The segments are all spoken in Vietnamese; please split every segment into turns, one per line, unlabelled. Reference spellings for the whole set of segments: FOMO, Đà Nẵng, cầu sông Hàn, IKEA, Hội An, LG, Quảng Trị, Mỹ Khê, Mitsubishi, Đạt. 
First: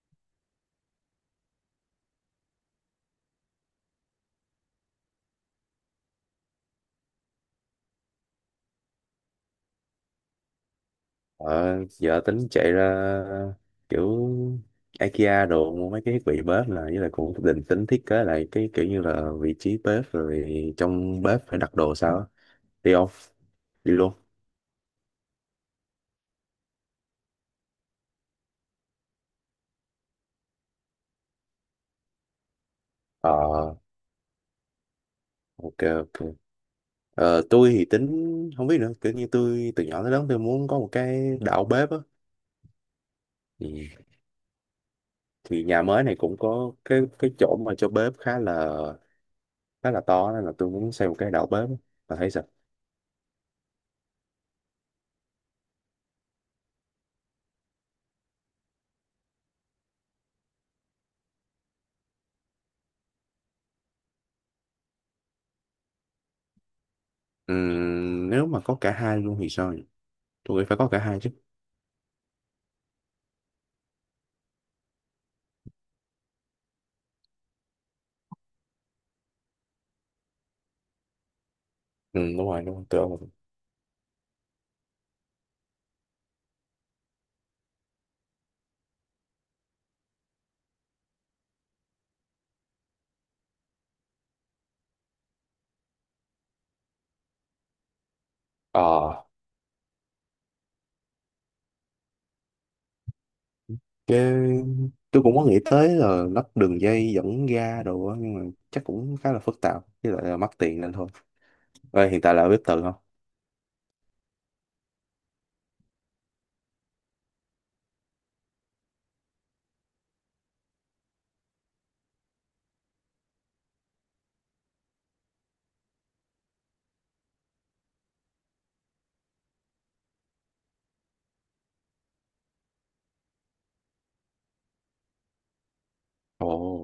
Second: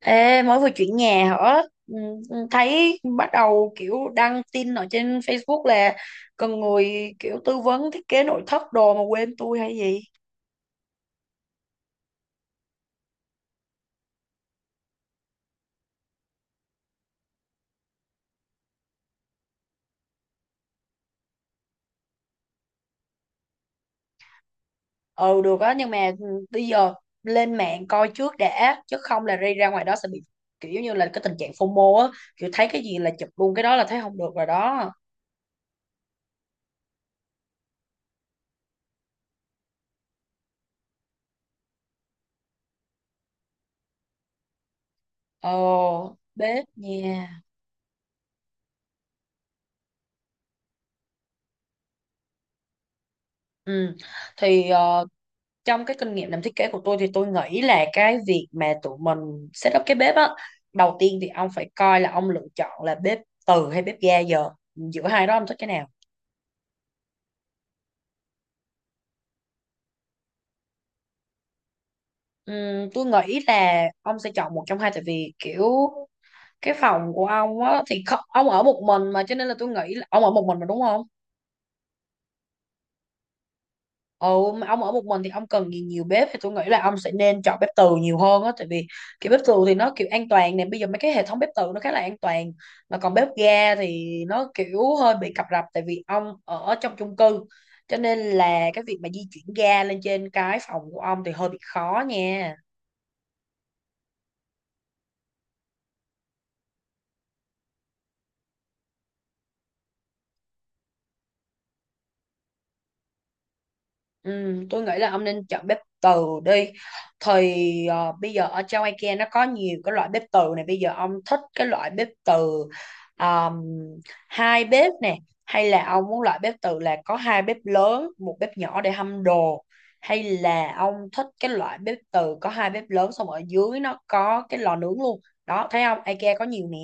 Ê, mới vừa chuyển nhà hả? Ừ, thấy bắt đầu kiểu đăng tin ở trên Facebook là cần người kiểu tư vấn thiết kế nội thất đồ mà quên tôi hay gì.
Ờ, giờ tính chạy ra kiểu IKEA đồ mua mấy cái thiết bị bếp, là với lại cũng định tính thiết kế lại cái kiểu như là vị trí bếp rồi trong bếp phải đặt đồ sao á. Đi không? Đi luôn.
Ừ được á, nhưng mà bây giờ lên mạng coi trước đã, chứ không là đi ra ngoài đó sẽ bị kiểu giống như là cái tình trạng FOMO á, kiểu thấy cái gì là chụp luôn cái
ờ
đó là thấy không được rồi đó.
ok ok. Tôi thì tính không biết nữa, kiểu như tôi từ nhỏ tới lớn tôi muốn có một cái đảo bếp á thì, thì nhà mới
Ồ,
này cũng
bếp
có cái
nha.
chỗ mà cho bếp khá là to, nên là tôi muốn xây một cái đảo bếp á. Bà thấy sao?
Ừ. Thì trong cái kinh nghiệm làm thiết kế của tôi thì tôi nghĩ là cái việc mà tụi mình set up cái bếp á, đầu tiên thì ông phải coi là ông lựa chọn là bếp từ hay bếp ga. Giờ giữa hai đó ông thích cái nào?
Nếu mà có cả hai luôn thì sao? Tôi nghĩ phải có cả hai chứ.
Tôi nghĩ là ông sẽ chọn một trong hai, tại vì kiểu cái phòng của ông á thì ông ở một mình mà, cho nên là tôi nghĩ là ông ở một mình mà, đúng không?
Ừ, đúng rồi đúng rồi, tôi ông.
Ừ, mà ông ở một mình thì ông cần gì nhiều bếp, thì tôi nghĩ là ông sẽ nên chọn bếp từ nhiều hơn á, tại vì kiểu bếp từ thì nó kiểu an toàn nè, bây giờ mấy cái hệ thống bếp từ nó khá là an toàn, mà còn bếp ga thì nó kiểu hơi bị cập rập tại vì ông ở trong chung cư, cho nên là cái việc mà di
ờ
chuyển ga lên trên cái phòng của ông thì hơi bị khó nha.
cái tôi cũng có nghĩ tới là lắp đường dây dẫn ga đồ á, nhưng mà chắc cũng khá là phức tạp với lại là mắc tiền nên thôi. Ê, hiện tại là ở bếp từ không?
Ừ, tôi nghĩ là ông nên chọn bếp từ đi. Bây giờ ở trong IKEA nó có nhiều cái loại bếp từ này, bây giờ ông thích cái loại bếp từ, um, hai bếp nè, hay là ông muốn loại bếp từ là có hai bếp lớn một bếp nhỏ để hâm đồ, hay là ông thích cái loại bếp từ có hai bếp lớn xong ở dưới nó có cái lò nướng luôn? Đó thấy không, IKEA có
Ồ.
nhiều nè.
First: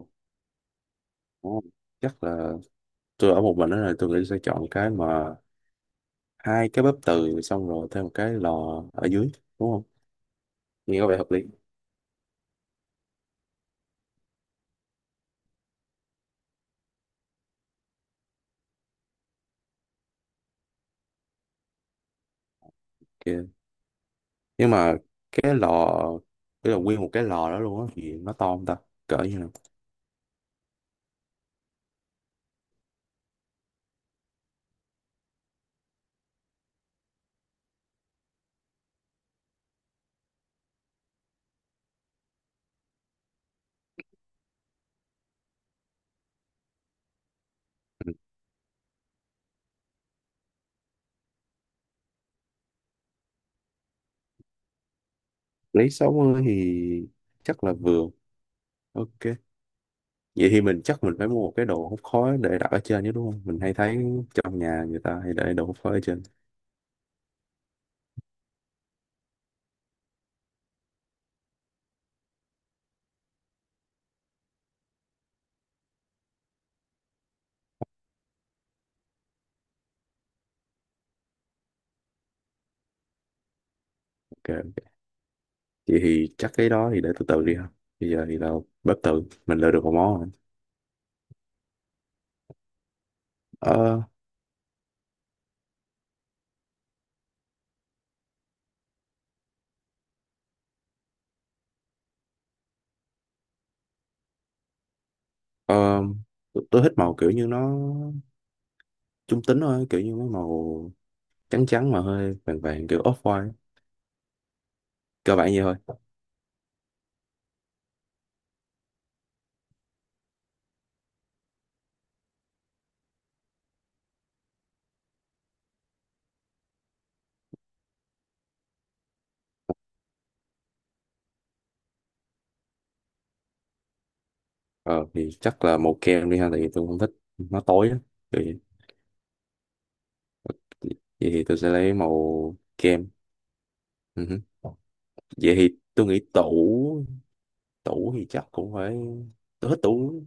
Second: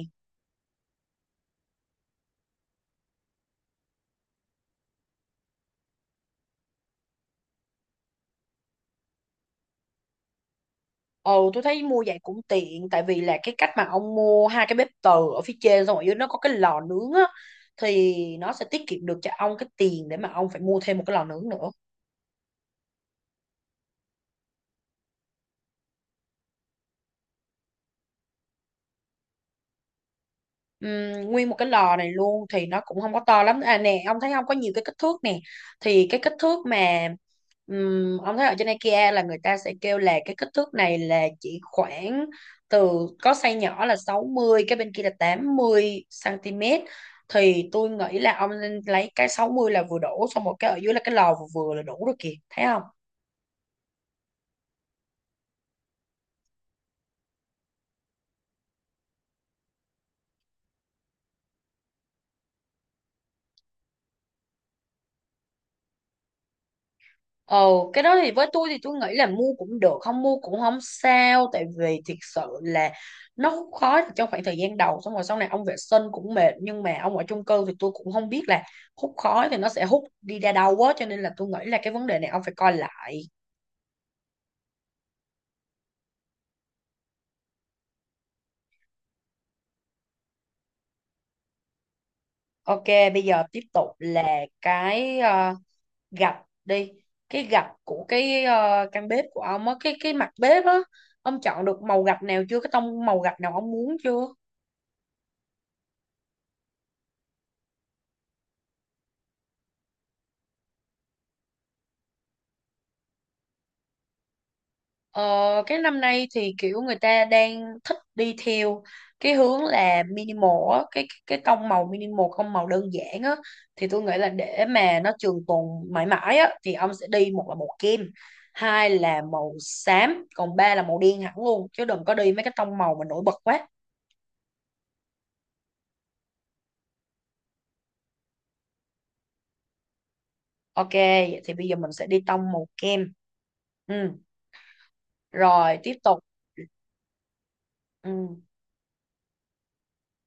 ồ, Chắc là tôi ở một mình đó, là tôi nghĩ sẽ chọn cái mà hai cái bếp từ xong rồi thêm một cái lò ở dưới, đúng không? Nghe có vẻ hợp lý.
Ồ, tôi thấy mua vậy cũng tiện, tại vì là cái cách mà ông mua hai cái bếp từ ở phía trên xong ở dưới nó có cái lò nướng á, thì nó sẽ tiết kiệm được cho ông cái tiền để mà ông phải mua thêm một cái lò nướng nữa.
Kìa, nhưng mà cái lò, cái là nguyên một cái lò đó luôn á thì nó to không ta? Cỡ như nào?
Nguyên một cái lò này luôn thì nó cũng không có to lắm à nè, ông thấy không, có nhiều cái kích thước nè, thì cái kích thước mà ông thấy ở trên IKEA là người ta sẽ kêu là cái kích thước này là chỉ khoảng từ có size nhỏ là 60, cái bên kia là 80 cm. Thì tôi
Ừ.
nghĩ là ông nên lấy cái 60 là vừa đủ, xong một cái ở dưới là cái lò vừa vừa là đủ rồi kìa, thấy không?
Lấy 60 thì chắc là vừa. Ok. Vậy thì mình chắc mình phải mua một cái đồ hút khói để đặt ở trên chứ đúng không? Mình hay thấy trong nhà người ta hay để đồ hút khói ở trên.
Ồ, cái đó thì với tôi thì tôi nghĩ là mua cũng được, không mua cũng không sao, tại vì thiệt sự là nó hút khói trong khoảng thời gian đầu, xong rồi sau này ông vệ sinh cũng mệt, nhưng mà ông ở chung cư thì tôi cũng không biết là hút khói thì nó sẽ hút đi ra đâu quá, cho nên là tôi nghĩ là cái vấn đề này ông phải coi lại.
Ok, ok. Vậy thì chắc cái đó thì để từ từ đi ha. Bây giờ thì tao bếp tự mình lựa được một món rồi.
Ok, bây giờ tiếp tục
Ờ.
là cái gạch đi, cái gạch của cái căn bếp của ông á, cái mặt bếp á, ông chọn được màu gạch nào chưa, cái tông màu gạch nào ông muốn chưa?
ờ, tôi thích màu kiểu như nó trung tính thôi, kiểu như mấy màu trắng trắng mà hơi vàng vàng, kiểu off-white.
Ờ,
Cơ bản vậy
cái
thôi.
năm nay thì kiểu người ta đang thích đi theo cái hướng là minimal á, cái tông màu minimal, không màu đơn giản á, thì tôi nghĩ là để mà nó trường tồn mãi mãi á thì ông sẽ đi một là màu kem, hai là màu xám, còn ba là màu đen hẳn luôn, chứ đừng có đi mấy cái tông màu mà nổi bật quá.
Ờ thì chắc là màu kem đi ha, tại vì tôi không thích nó tối á. Vậy,
Ok,
vậy
vậy
thì
thì
tôi
bây
sẽ
giờ mình
lấy
sẽ đi tông
màu
màu
kem.
kem. Ừ,
Ừ hứ. Vậy thì
rồi tiếp
tôi
tục.
nghĩ tủ tủ thì
Ừ.
chắc cũng phải. Tôi thích tủ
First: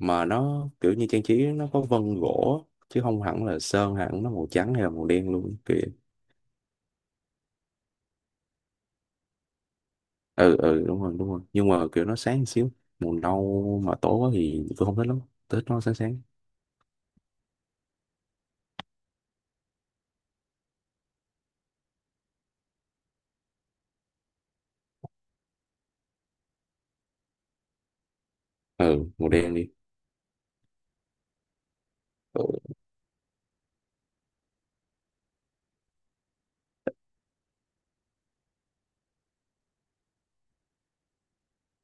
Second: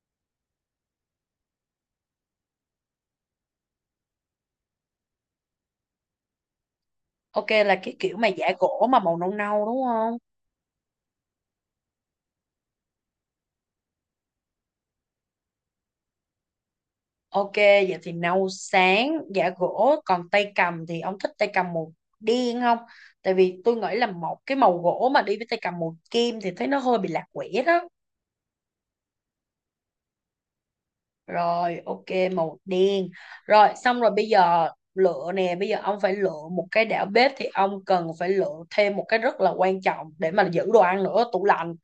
mà nó kiểu như trang trí nó có vân gỗ, chứ không hẳn là sơn hẳn nó màu trắng hay là màu đen luôn kìa.
Ok là cái kiểu mà giả gỗ mà màu nâu nâu đúng không?
Ừ ừ, đúng rồi đúng rồi, nhưng mà kiểu nó sáng một xíu. Màu nâu mà tối quá thì tôi không thích lắm, tôi thích nó sáng sáng.
Ok, vậy thì nấu sáng giả gỗ, còn tay cầm thì ông thích tay cầm màu đen không? Tại vì tôi nghĩ là một cái màu gỗ mà đi với tay cầm màu kim thì thấy nó hơi bị lạc quẻ đó.
Ừ, màu đen đi.
Rồi, ok, màu
Ừ.
đen. Rồi, xong rồi bây giờ lựa nè, bây giờ ông phải lựa một cái đảo bếp thì ông cần phải lựa thêm một cái rất là quan trọng để mà giữ đồ ăn nữa, tủ lạnh.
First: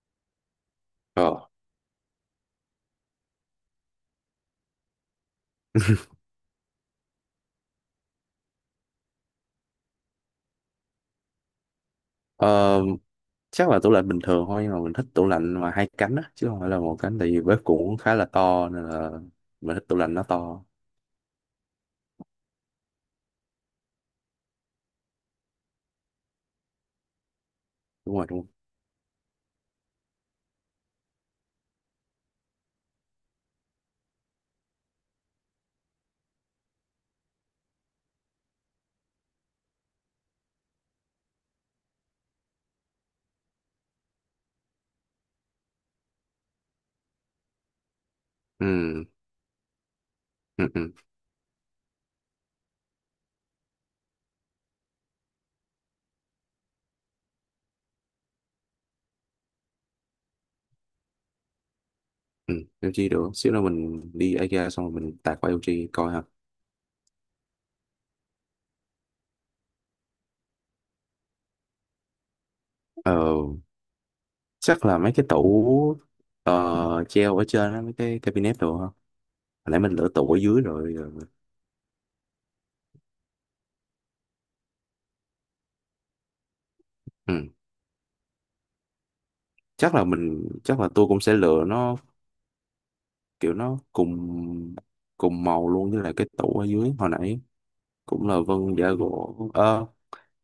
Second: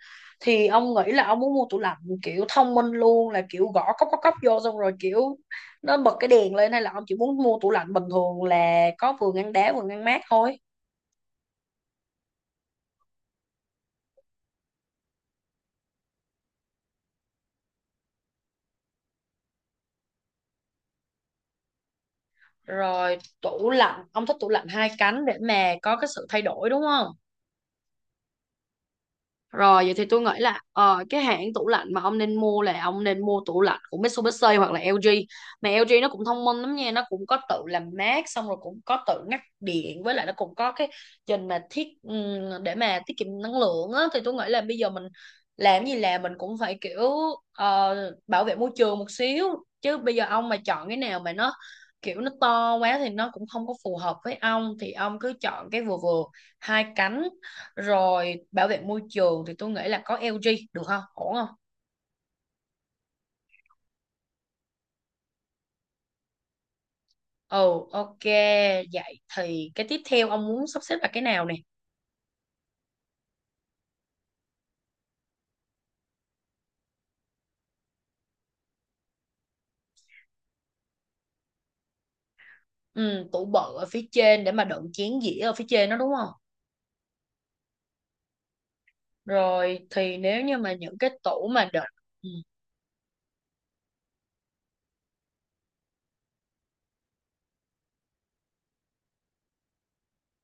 Thì ông nghĩ là
ờ
ông muốn mua tủ lạnh kiểu thông minh luôn, là kiểu gõ cốc cốc cốc vô xong rồi kiểu nó bật cái đèn lên, hay là ông chỉ muốn mua tủ lạnh bình thường là có vừa ngăn đá vừa ngăn mát thôi.
ờ, Chắc là tủ lạnh bình thường thôi, nhưng mà mình thích tủ lạnh mà hai cánh á, chứ không phải là một cánh, tại vì bếp cũng khá là to nên là mình thích tủ lạnh nó to.
Rồi, tủ lạnh, ông thích tủ lạnh hai cánh để mà có cái sự thay đổi đúng không?
Đúng rồi đúng rồi.
Rồi vậy thì tôi nghĩ là cái hãng tủ lạnh mà ông nên mua là ông nên mua tủ lạnh của Mitsubishi hoặc là LG. Mà LG nó cũng thông minh lắm nha, nó cũng có tự làm mát xong rồi cũng có tự ngắt điện, với lại nó cũng có cái trình mà thiết để mà tiết kiệm năng lượng á, thì tôi nghĩ là bây giờ mình làm gì làm mình cũng phải kiểu ờ, bảo vệ môi trường
Ừ
một xíu, chứ bây giờ ông mà
ừ
chọn
ừ.
cái nào mà nó kiểu nó to quá thì nó cũng không có phù hợp với ông, thì ông cứ chọn cái vừa vừa, hai cánh, rồi bảo vệ môi trường thì tôi nghĩ là có LG được không? Ổn không?
Ừ, LG được, xíu nữa mình đi IKEA xong rồi mình tạt qua LG coi ha.
Ừ, ok. Vậy thì cái tiếp theo ông muốn sắp xếp là cái nào nè?
ờ Chắc là mấy cái tủ treo ở trên á, mấy cái cabinet đồ ha, hồi nãy mình lựa tủ ở dưới rồi rồi.
Ừ, tủ bự ở phía trên để mà đựng chén dĩa ở phía trên đó đúng không?
Ừ.
Rồi thì nếu như mà
Chắc là
những
tôi
cái
cũng sẽ
tủ
lựa
mà đựng.
nó
Ừ.
kiểu nó cùng cùng màu luôn với lại cái tủ ở dưới hồi nãy, cũng là vân giả gỗ. Ờ,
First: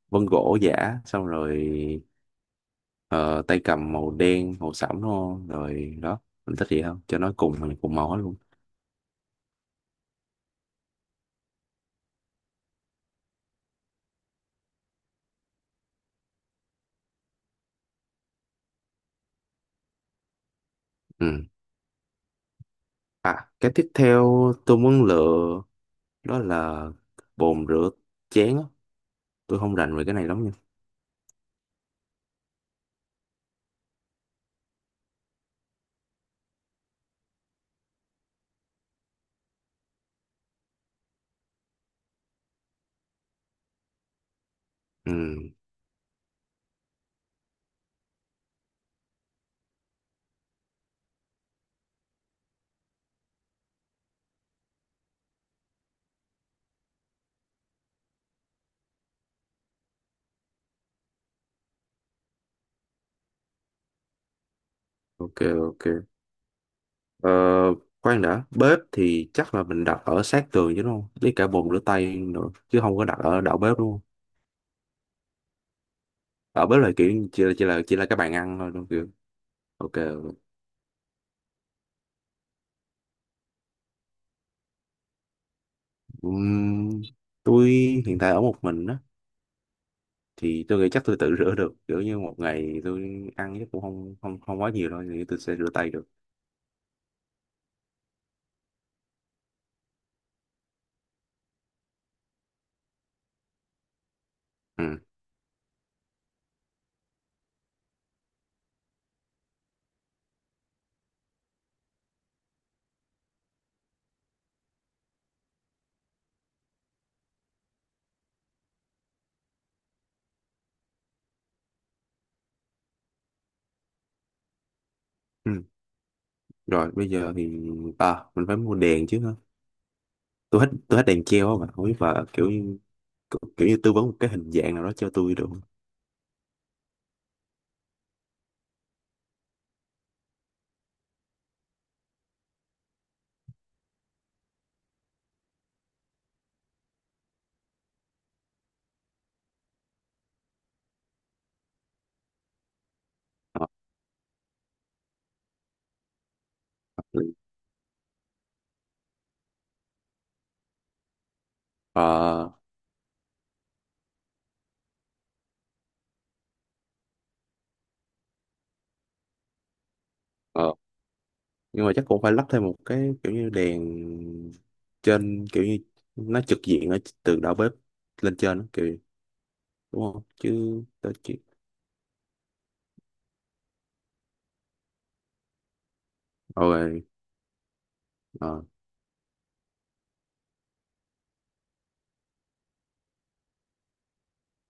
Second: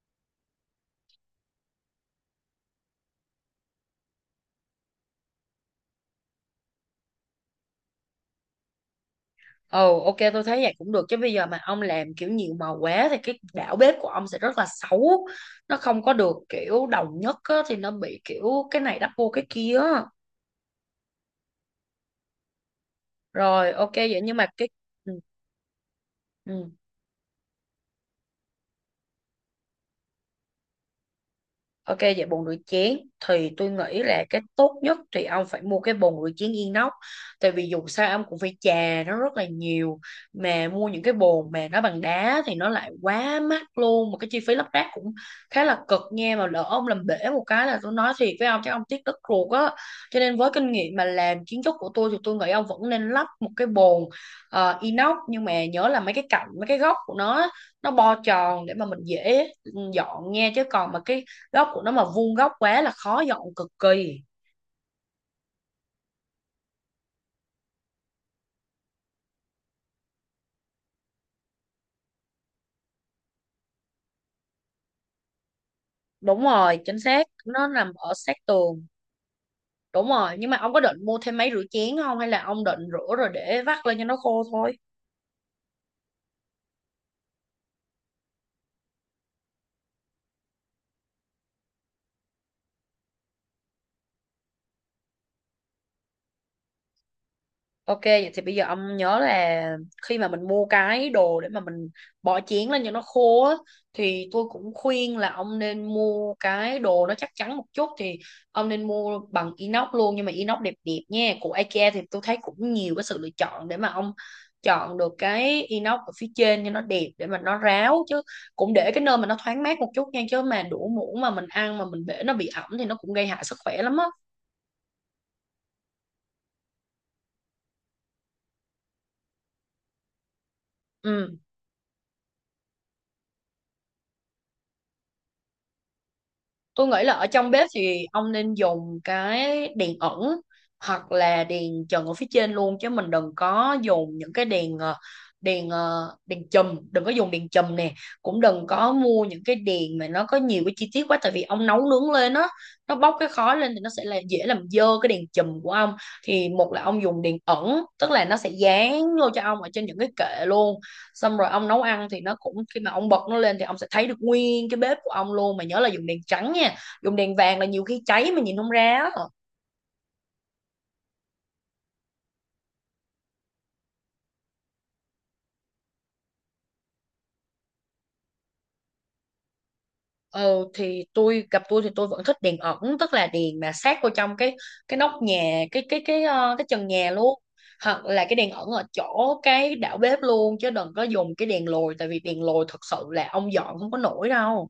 Vân gỗ giả, xong rồi ờ, tay cầm màu đen màu sẫm, đúng không rồi đó. Mình thích gì không, cho nó cùng cùng màu hết luôn.
Ừ, ok tôi thấy vậy cũng được, chứ bây giờ mà ông làm kiểu nhiều màu quá thì cái đảo bếp của ông sẽ rất là xấu. Nó không có được kiểu đồng nhất á, thì nó bị kiểu cái này đắp vô cái kia á.
Ừ. À, cái
Rồi
tiếp
ok vậy, nhưng mà
theo
cái
tôi muốn
ừ,
lựa đó
ừ.
là bồn rửa chén á. Tôi không rành về cái này lắm nha.
Ok, vậy bồn rửa chén thì tôi nghĩ là cái tốt nhất thì ông phải mua cái bồn rửa chén inox, tại vì dù sao ông cũng phải chà nó rất là nhiều, mà mua những cái bồn mà nó bằng đá thì nó lại quá mắc luôn, mà cái chi phí lắp ráp
Ừ,
cũng khá là cực nha, mà lỡ ông làm bể một cái là tôi nói thiệt với ông chắc ông tiếc đất ruột á. Cho nên với kinh nghiệm mà làm kiến trúc của tôi thì tôi nghĩ ông vẫn nên lắp một cái bồn inox, nhưng mà nhớ là mấy cái cạnh mấy cái góc của nó á, nó bo tròn để mà mình dễ dọn nha, chứ còn mà cái góc của nó mà vuông góc quá là khó dọn cực kỳ.
ok, ok. Ờ, khoan đã, bếp thì chắc là mình đặt ở sát tường chứ đúng không? Với cả bồn rửa tay nữa, chứ không có đặt ở đầu bếp đúng không?
Đúng
Ở
rồi,
bếp là
chính xác,
kiểu
nó nằm
chỉ là
ở
cái bàn
sát
ăn thôi đúng
tường.
không? Kiểu. Ok,
Đúng
ok.
rồi, nhưng mà ông có định mua thêm máy rửa chén không, hay là ông định rửa rồi để vắt lên cho nó khô thôi?
Ừm, tôi hiện tại ở một mình á, thì tôi nghĩ chắc tôi tự rửa được. Kiểu như một ngày tôi ăn chắc cũng không không không quá nhiều đâu, thì tôi sẽ rửa tay được.
Ok, vậy thì bây giờ ông nhớ là khi mà mình mua cái đồ để mà mình bỏ chén lên cho nó khô á, thì tôi cũng
Ừ.
khuyên là ông nên mua cái đồ nó chắc chắn một chút, thì ông nên mua bằng inox luôn, nhưng mà inox đẹp đẹp nha. Của IKEA thì tôi thấy cũng nhiều cái sự lựa chọn để mà ông chọn được cái inox ở phía trên cho nó đẹp để mà nó ráo, chứ cũng để cái nơi mà nó thoáng mát một chút nha, chứ mà đũa muỗng mà mình ăn mà mình để nó bị ẩm thì nó cũng gây hại sức khỏe lắm á.
Ừ. Rồi bây giờ thì à, mình phải mua đèn chứ hả? Tôi hết đèn
Ừ.
treo á, mà không biết và kiểu như kiểu như tư vấn một cái hình dạng nào đó cho tôi được không?
Tôi nghĩ là ở trong bếp thì ông nên dùng cái đèn ẩn hoặc là đèn trần ở phía trên luôn, chứ mình đừng có dùng những cái đèn đèn chùm, đừng có dùng đèn chùm nè, cũng đừng có mua những cái đèn mà nó có nhiều cái chi tiết quá, tại vì ông nấu nướng lên á, nó bốc cái khói
Ờ.
lên thì nó sẽ là dễ làm dơ cái đèn chùm của ông. Thì một là ông dùng đèn ẩn, tức là nó sẽ dán vô cho ông ở trên những cái kệ luôn, xong rồi ông nấu ăn thì nó
Ờ.
cũng khi mà ông bật nó lên thì ông sẽ thấy được nguyên cái bếp của ông luôn, mà nhớ là dùng đèn trắng nha, dùng đèn vàng là nhiều khi cháy mà nhìn không ra á.
Ờ. Nhưng mà chắc cũng phải lắp thêm một cái kiểu như đèn trên, kiểu như nó trực diện ở từ đầu bếp lên trên đó, kiểu, đúng không?
Ờ
Chứ
thì
tôi chỉ.
tôi thì tôi vẫn thích đèn ẩn, tức là đèn mà sát vô trong cái nóc nhà, cái trần
Rồi.
nhà luôn, hoặc là cái đèn
ờ,
ẩn ở chỗ cái đảo bếp luôn, chứ đừng có dùng cái đèn lồi, tại vì đèn lồi thật sự là ông dọn không có nổi đâu.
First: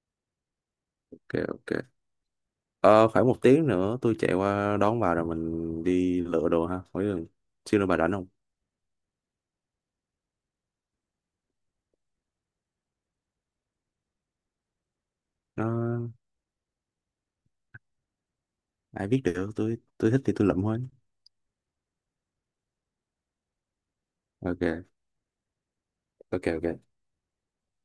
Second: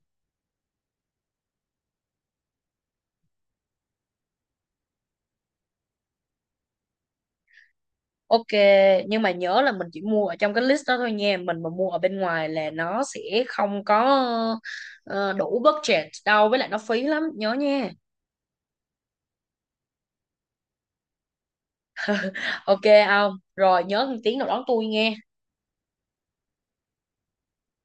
ok ok. Ờ, khoảng 1 tiếng nữa tôi chạy qua đón bà rồi mình đi lựa đồ ha. Hỏi xin bà rảnh không?
Ok, nhưng mà nhớ là mình chỉ mua ở trong cái list đó thôi nha. Mình mà mua ở bên ngoài là nó sẽ không có ờ, đủ budget
Nó,
đâu, với lại nó phí lắm, nhớ nha.
ai biết được, tôi thích thì tôi lụm thôi.
Ok không? Rồi nhớ tiếng nào đón tôi
Ok
nghe.
ok ok.